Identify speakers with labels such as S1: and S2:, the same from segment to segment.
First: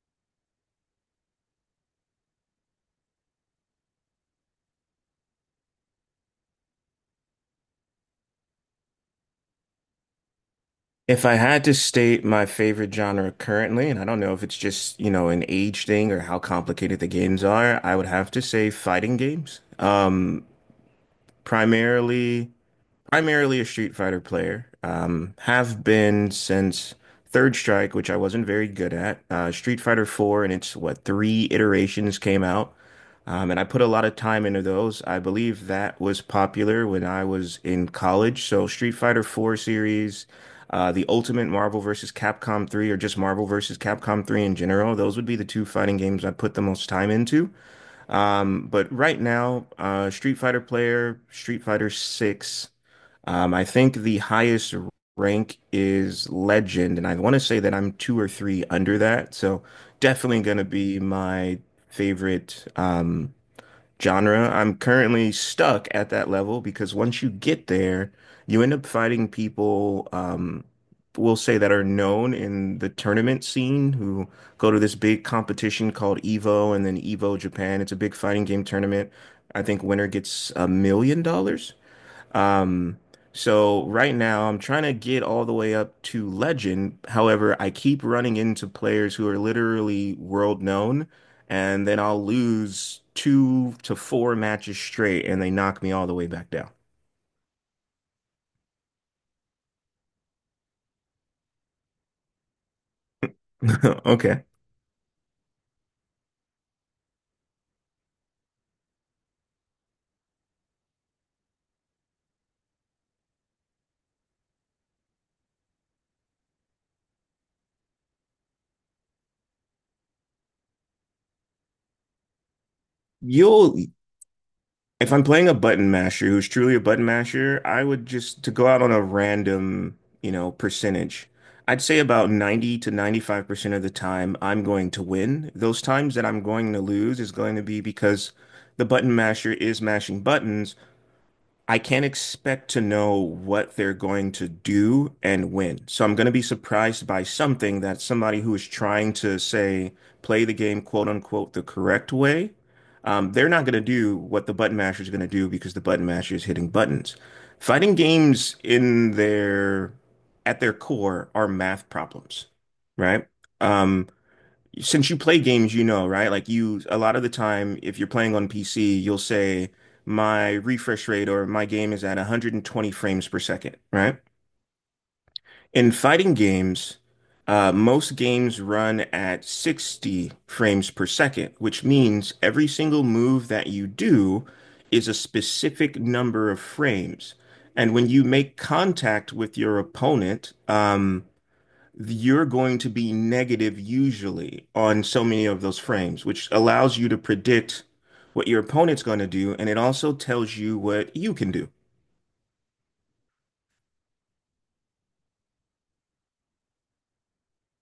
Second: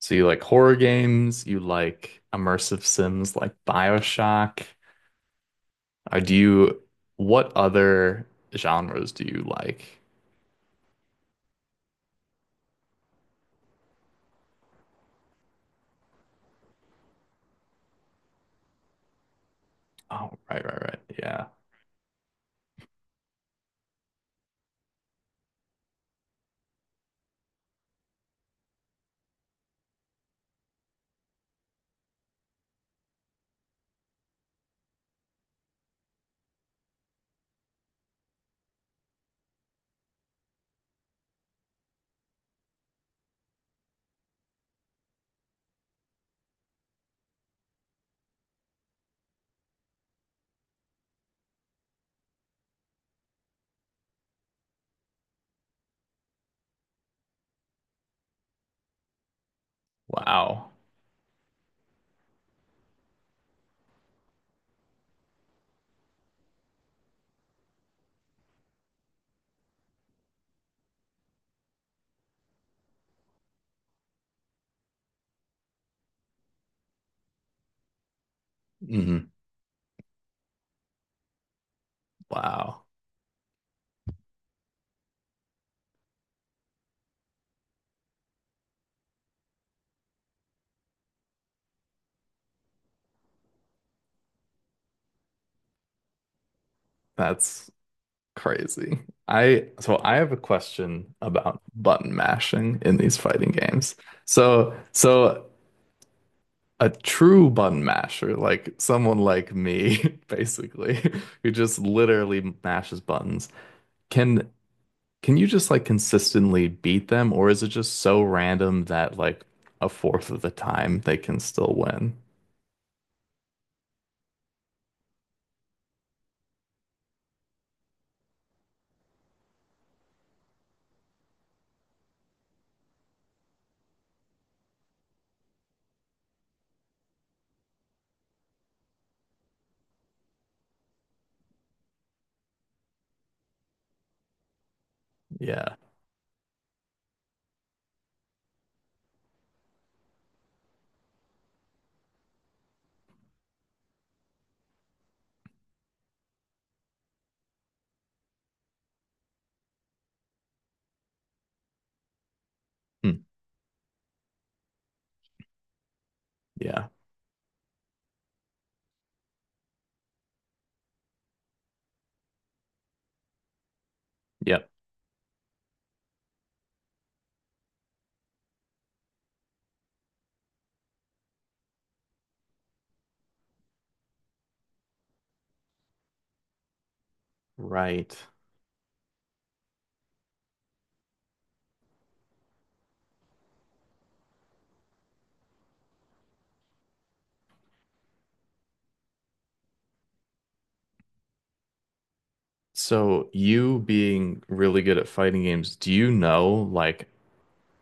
S1: So you like horror games, you like immersive sims like BioShock. Do you, what other genres do you like?
S2: If I had to state my favorite genre currently, and I don't know if it's just, you know, an age thing or how complicated the games are, I would have to say fighting games.
S1: Oh, right, right, right. Yeah.
S2: Primarily. Primarily a Street Fighter player. Have been since Third Strike, which I wasn't very good at. Street Fighter 4 and its what three iterations came out. And I put a lot of time into those. I believe that was popular when I was in college. So Street Fighter 4 series, the Ultimate Marvel vs. Capcom 3, or just Marvel vs. Capcom 3 in general, those would be the two fighting games I put the most time into. But right now, Street Fighter player, Street Fighter 6. I think the highest rank is legend, and I want to say that I'm two or three under that. So definitely gonna
S1: Wow.
S2: be my favorite genre. I'm currently stuck at that level because once you get there, you end up fighting people. We'll say that are known in the tournament scene who go to this big competition called EVO and then EVO Japan. It's a big fighting game tournament.
S1: Hmm.
S2: I think winner gets $1 million.
S1: Wow.
S2: Um, so right now I'm trying to get all the way up to legend. However, I keep running into players who are literally world known, and then I'll lose two to four matches straight, and they knock me all the way back down.
S1: That's crazy. So I have a question about button mashing in these fighting games.
S2: Okay.
S1: So a true button masher, like someone like me, basically, who just literally mashes buttons, can Can you just like consistently beat them, or is it just so random that like a fourth of the time they can still win?
S2: You'll If I'm playing a button masher who's truly a button masher, I would just to go out on a random, you know, percentage. I'd say about 90 to 95% of the time I'm going to win. Those times that I'm going to lose is going to be because the button masher is mashing buttons. I can't expect to know what they're going to do and
S1: Yeah.
S2: when. So I'm going to be surprised by something that somebody who is trying to say, play the game, quote unquote, the correct way, they're not going to do what the button masher is going to do because the button masher is hitting buttons. Fighting games in their at their core are math problems,
S1: Hmm.
S2: right? Um, since you play games, you know, right? Like you,
S1: Yeah.
S2: a lot of the time, if you're playing on PC, you'll say my refresh rate or my game is at 120 frames per second, right?
S1: Yep.
S2: In fighting games, most games run at 60 frames per second, which means every single move that you do is a specific number of frames. And when
S1: Right.
S2: you make contact with your opponent, you're going to be negative usually on so many of those frames, which allows you to predict what your opponent's going to do, and it also tells you what you can do.
S1: So you being really good at fighting games, do you know like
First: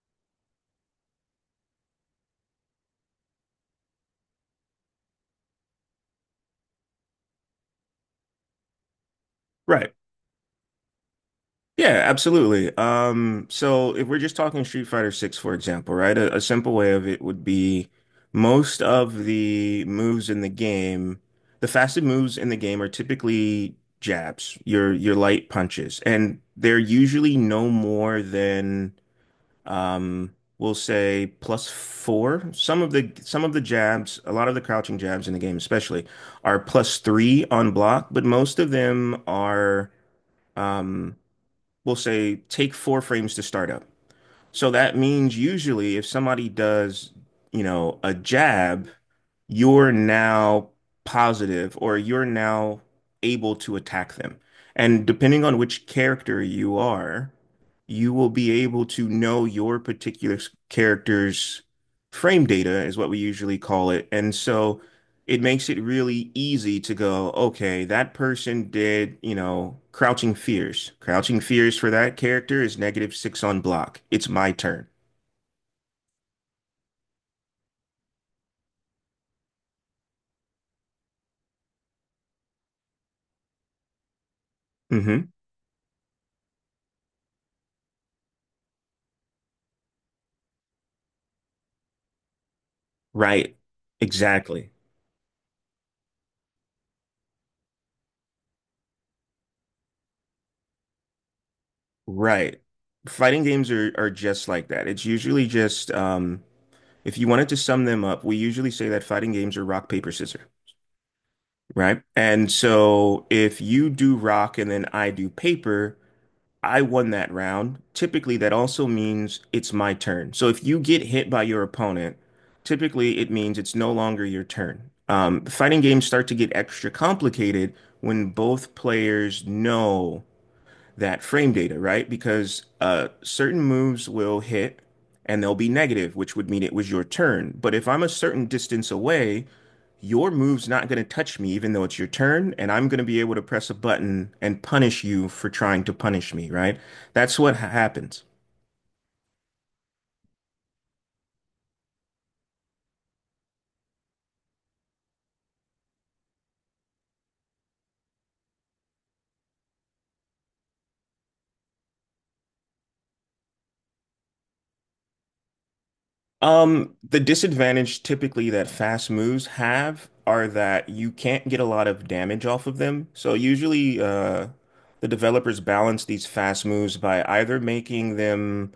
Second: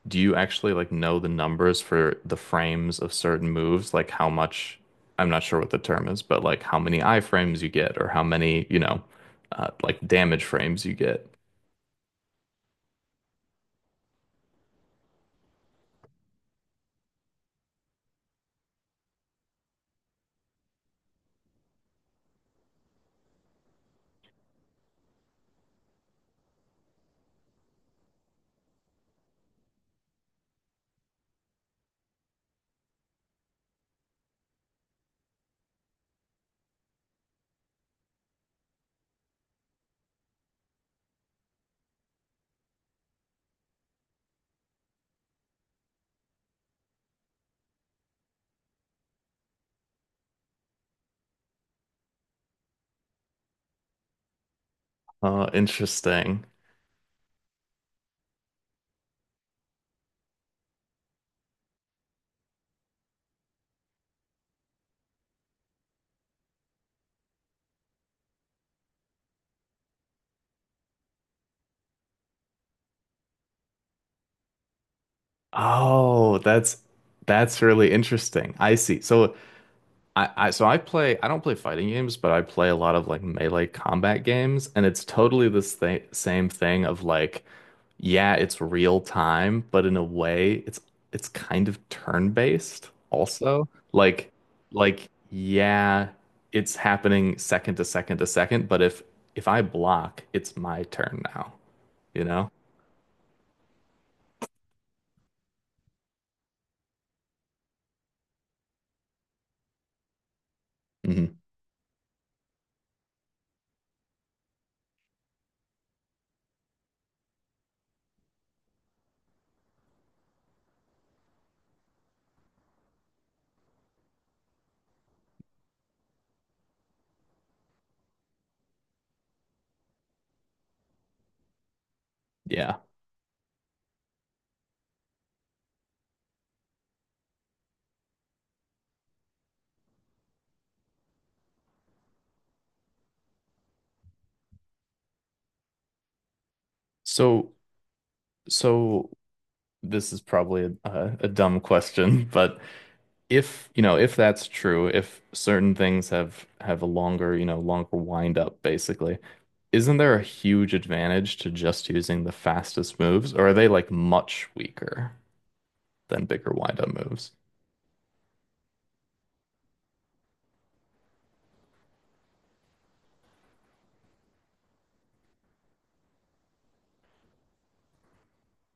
S1: do you actually like know the numbers for the frames of certain moves? Like how much, I'm not sure what the term is, but like how many iframes you get or how many,
S2: Right.
S1: like damage frames you get.
S2: Yeah, absolutely. So if we're just talking Street Fighter 6, for example, right? A simple way of it would be most of the moves in the game, the fastest moves in the game are typically jabs, your light punches, and they're usually no more than we'll say plus four. Some of the jabs, a lot of the crouching jabs in the game, especially, are plus three on block, but most of them are, um, we'll say, take four frames to start up. So that means usually if somebody does, you know, a jab, you're now positive or you're now able to attack them. And depending on which character
S1: Interesting.
S2: you are, you will be able to know your particular character's frame data, is what we usually call it. And so it makes it really easy to go, okay, that person did, you know, Crouching Fears. Crouching Fears for that character is negative six on block. It's my turn.
S1: Oh, that's really interesting. I see. So I don't play fighting games, but I play a lot of like melee combat games, and it's
S2: Hmm.
S1: totally this thing, same thing of like, yeah, it's real time, but in a way it's kind of turn-based
S2: Right.
S1: also.
S2: Exactly.
S1: Like yeah, it's happening second to second to second, but if I block, it's my turn now, you know?
S2: Right. Fighting games are just like that. It's usually just, if you wanted to sum them up, we usually say that fighting games are rock, paper, scissors.
S1: Hmm.
S2: Right. And so if you do rock and then I do paper, I won that round. Typically, that also means it's my turn. So if you get hit by your opponent, typically it means it's no longer your turn. Fighting games start to get extra complicated when both players know that frame data, right? Because
S1: Yeah.
S2: certain moves will hit and they'll be negative, which would mean it was your turn. But if I'm a certain distance away, your move's not going to touch me, even though it's your turn, and I'm going to be able to press a button and punish you for trying to punish me, right? That's
S1: So
S2: what happens.
S1: so this is probably a, dumb question, but if, you know, if that's true, if certain things have a longer, you know, longer wind up basically, isn't there a huge advantage to just using the fastest moves, or are they like much weaker than bigger wind up
S2: The
S1: moves?
S2: disadvantage typically that fast moves have are that you can't get a lot of damage off of them. So usually, the developers balance these fast moves by either making them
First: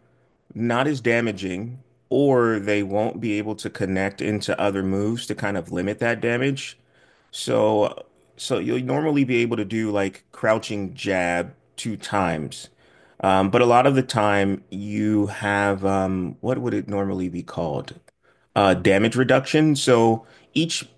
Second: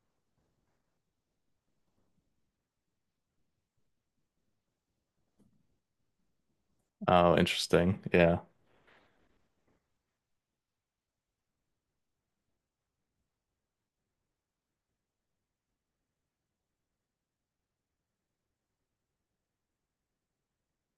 S2: not as damaging, or they won't be able to connect into other moves to kind of limit that damage.
S1: Oh, interesting.
S2: So,
S1: Yeah.
S2: so you'll normally be able to do like crouching jab two times. But a lot of the time you have, what would it normally be called? Damage reduction. So each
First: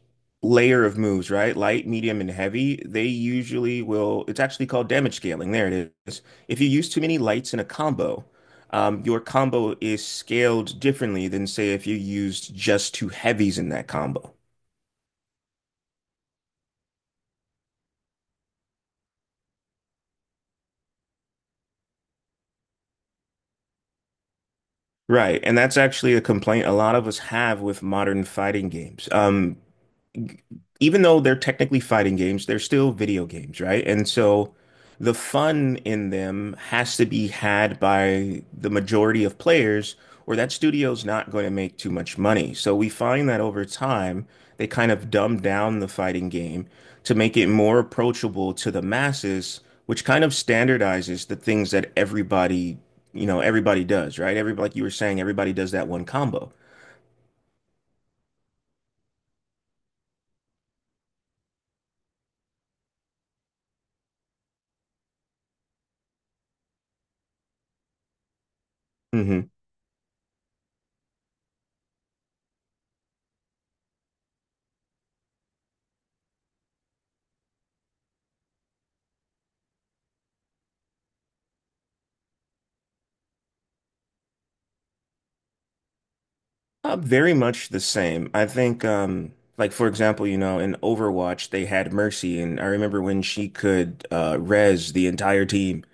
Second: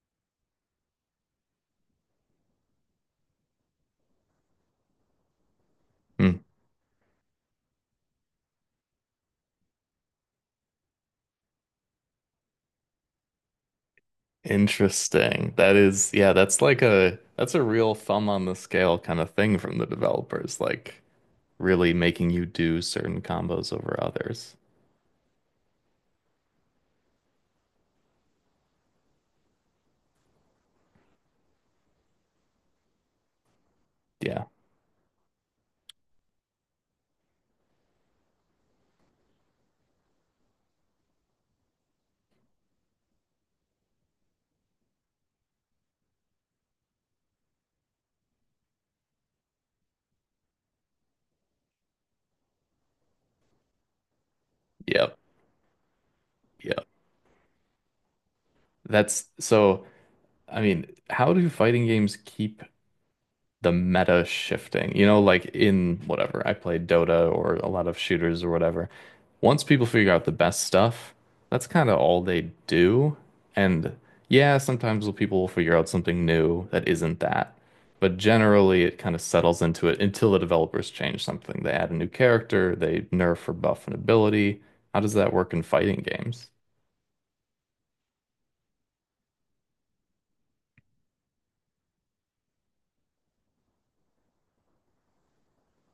S2: layer of moves, right? Light, medium, and heavy, they usually will, it's actually called damage scaling. There it is.
S1: Hmm.
S2: If you use too many lights in a combo, your combo is scaled differently than say if you used just two heavies in that combo.
S1: Interesting. That is, yeah, that's like a that's a real thumb on the scale kind of thing from the developers, like really making you do certain combos over others.
S2: Right, and that's actually a complaint a lot of us have with modern fighting games. Even though they're technically fighting games, they're still video games, right? And
S1: Yeah.
S2: so the fun in them has to be had by the majority of players, or that studio's not going to make too much money. So we find that over time, they kind of dumb down the fighting game to make it more approachable to the masses, which kind of standardizes the things that everybody, you know, everybody does, right? Everybody, like you were
S1: Yep.
S2: saying, everybody does that one combo.
S1: Yeah. That's so, I mean, how do fighting games keep the meta shifting? You know, like in whatever, I played Dota or a lot of shooters or whatever.
S2: Hmm.
S1: Once people figure out the best stuff, that's kind of all they do. And yeah, sometimes people will figure out something new that isn't that. But generally, it kind of settles into it until the developers change something. They add a new character, they nerf or buff an ability. How does that work in fighting games?
S2: Very much the same. I think, like for example, you know, in Overwatch they had Mercy, and I remember when she could res the entire team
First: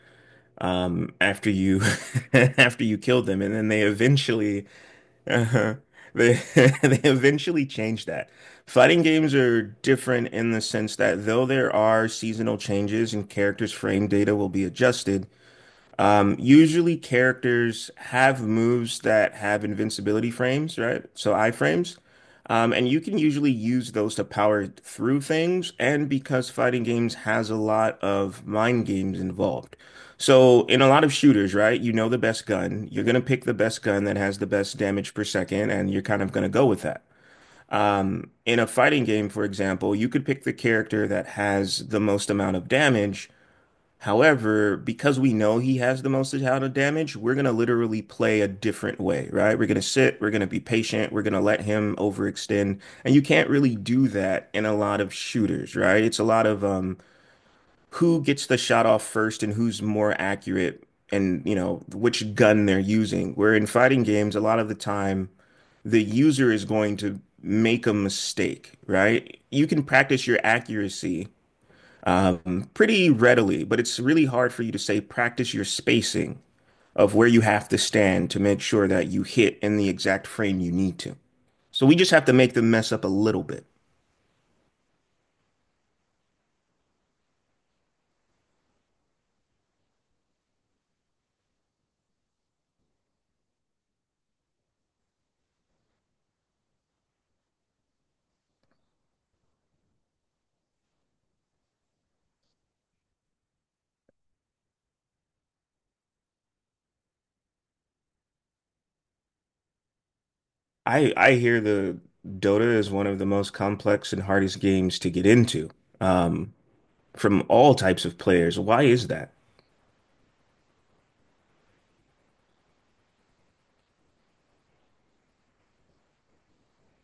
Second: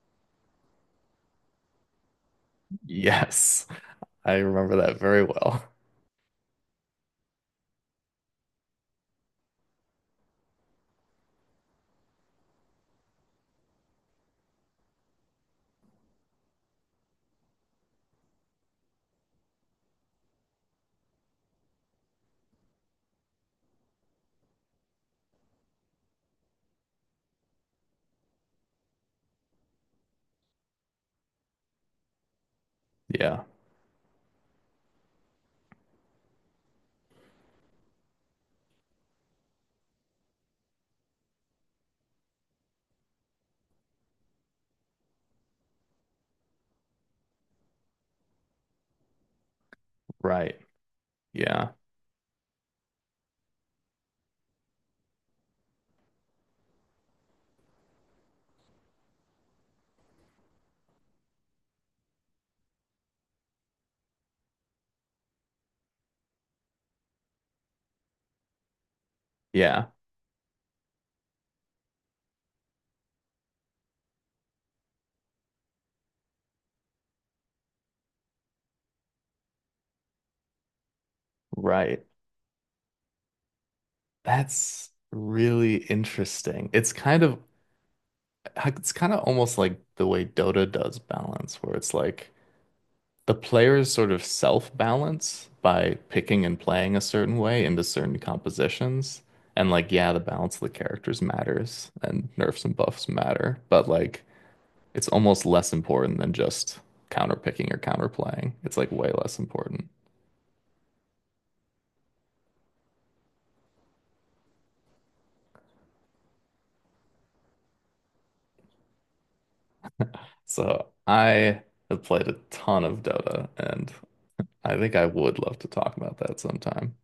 S2: after you after you killed them, and
S1: Yes.
S2: then they
S1: I
S2: eventually
S1: remember that very well.
S2: uh, they they eventually changed that. Fighting games are different in the sense that though there are seasonal changes and characters' frame data will be adjusted, usually characters have moves that have invincibility frames, right? So iframes. And you can usually use those to power through things, and because fighting games has a lot of mind games involved. So in a lot of shooters, right, you know the best gun, you're gonna
S1: Yeah,
S2: pick the best gun that has the best damage per second, and you're kind of gonna go with that. In a fighting game, for example, you could pick the character that has the most amount of damage. However, because we know he has the most amount of damage, we're going to literally play a different way, right? We're going to sit, we're going to
S1: right.
S2: be patient, we're going to let
S1: Yeah,
S2: him overextend. And you can't really do that in a lot of shooters, right? It's a lot of who gets the shot off first and who's more accurate and, you know, which gun they're using. Where in fighting games, a lot of the time, the user is going to make a mistake, right? You can
S1: yeah,
S2: practice your accuracy pretty readily, but it's really hard for you to say practice your spacing of where you have to stand to make sure that you hit in the exact frame you need to. So we
S1: right.
S2: just have to make them mess up a little bit.
S1: That's really interesting. It's kind of almost like the way Dota does balance, where it's like the players sort of self-balance by picking and playing a certain way into certain compositions. And like, yeah, the balance of the characters matters and nerfs and buffs matter, but like it's almost less important than just counterpicking or counterplaying. It's like way less important.
S2: I hear the Dota is one of the most complex and hardest games to get into um, from all types of players. Why is that?
S1: So I have played a ton of Dota, and I think I would love to talk about that sometime.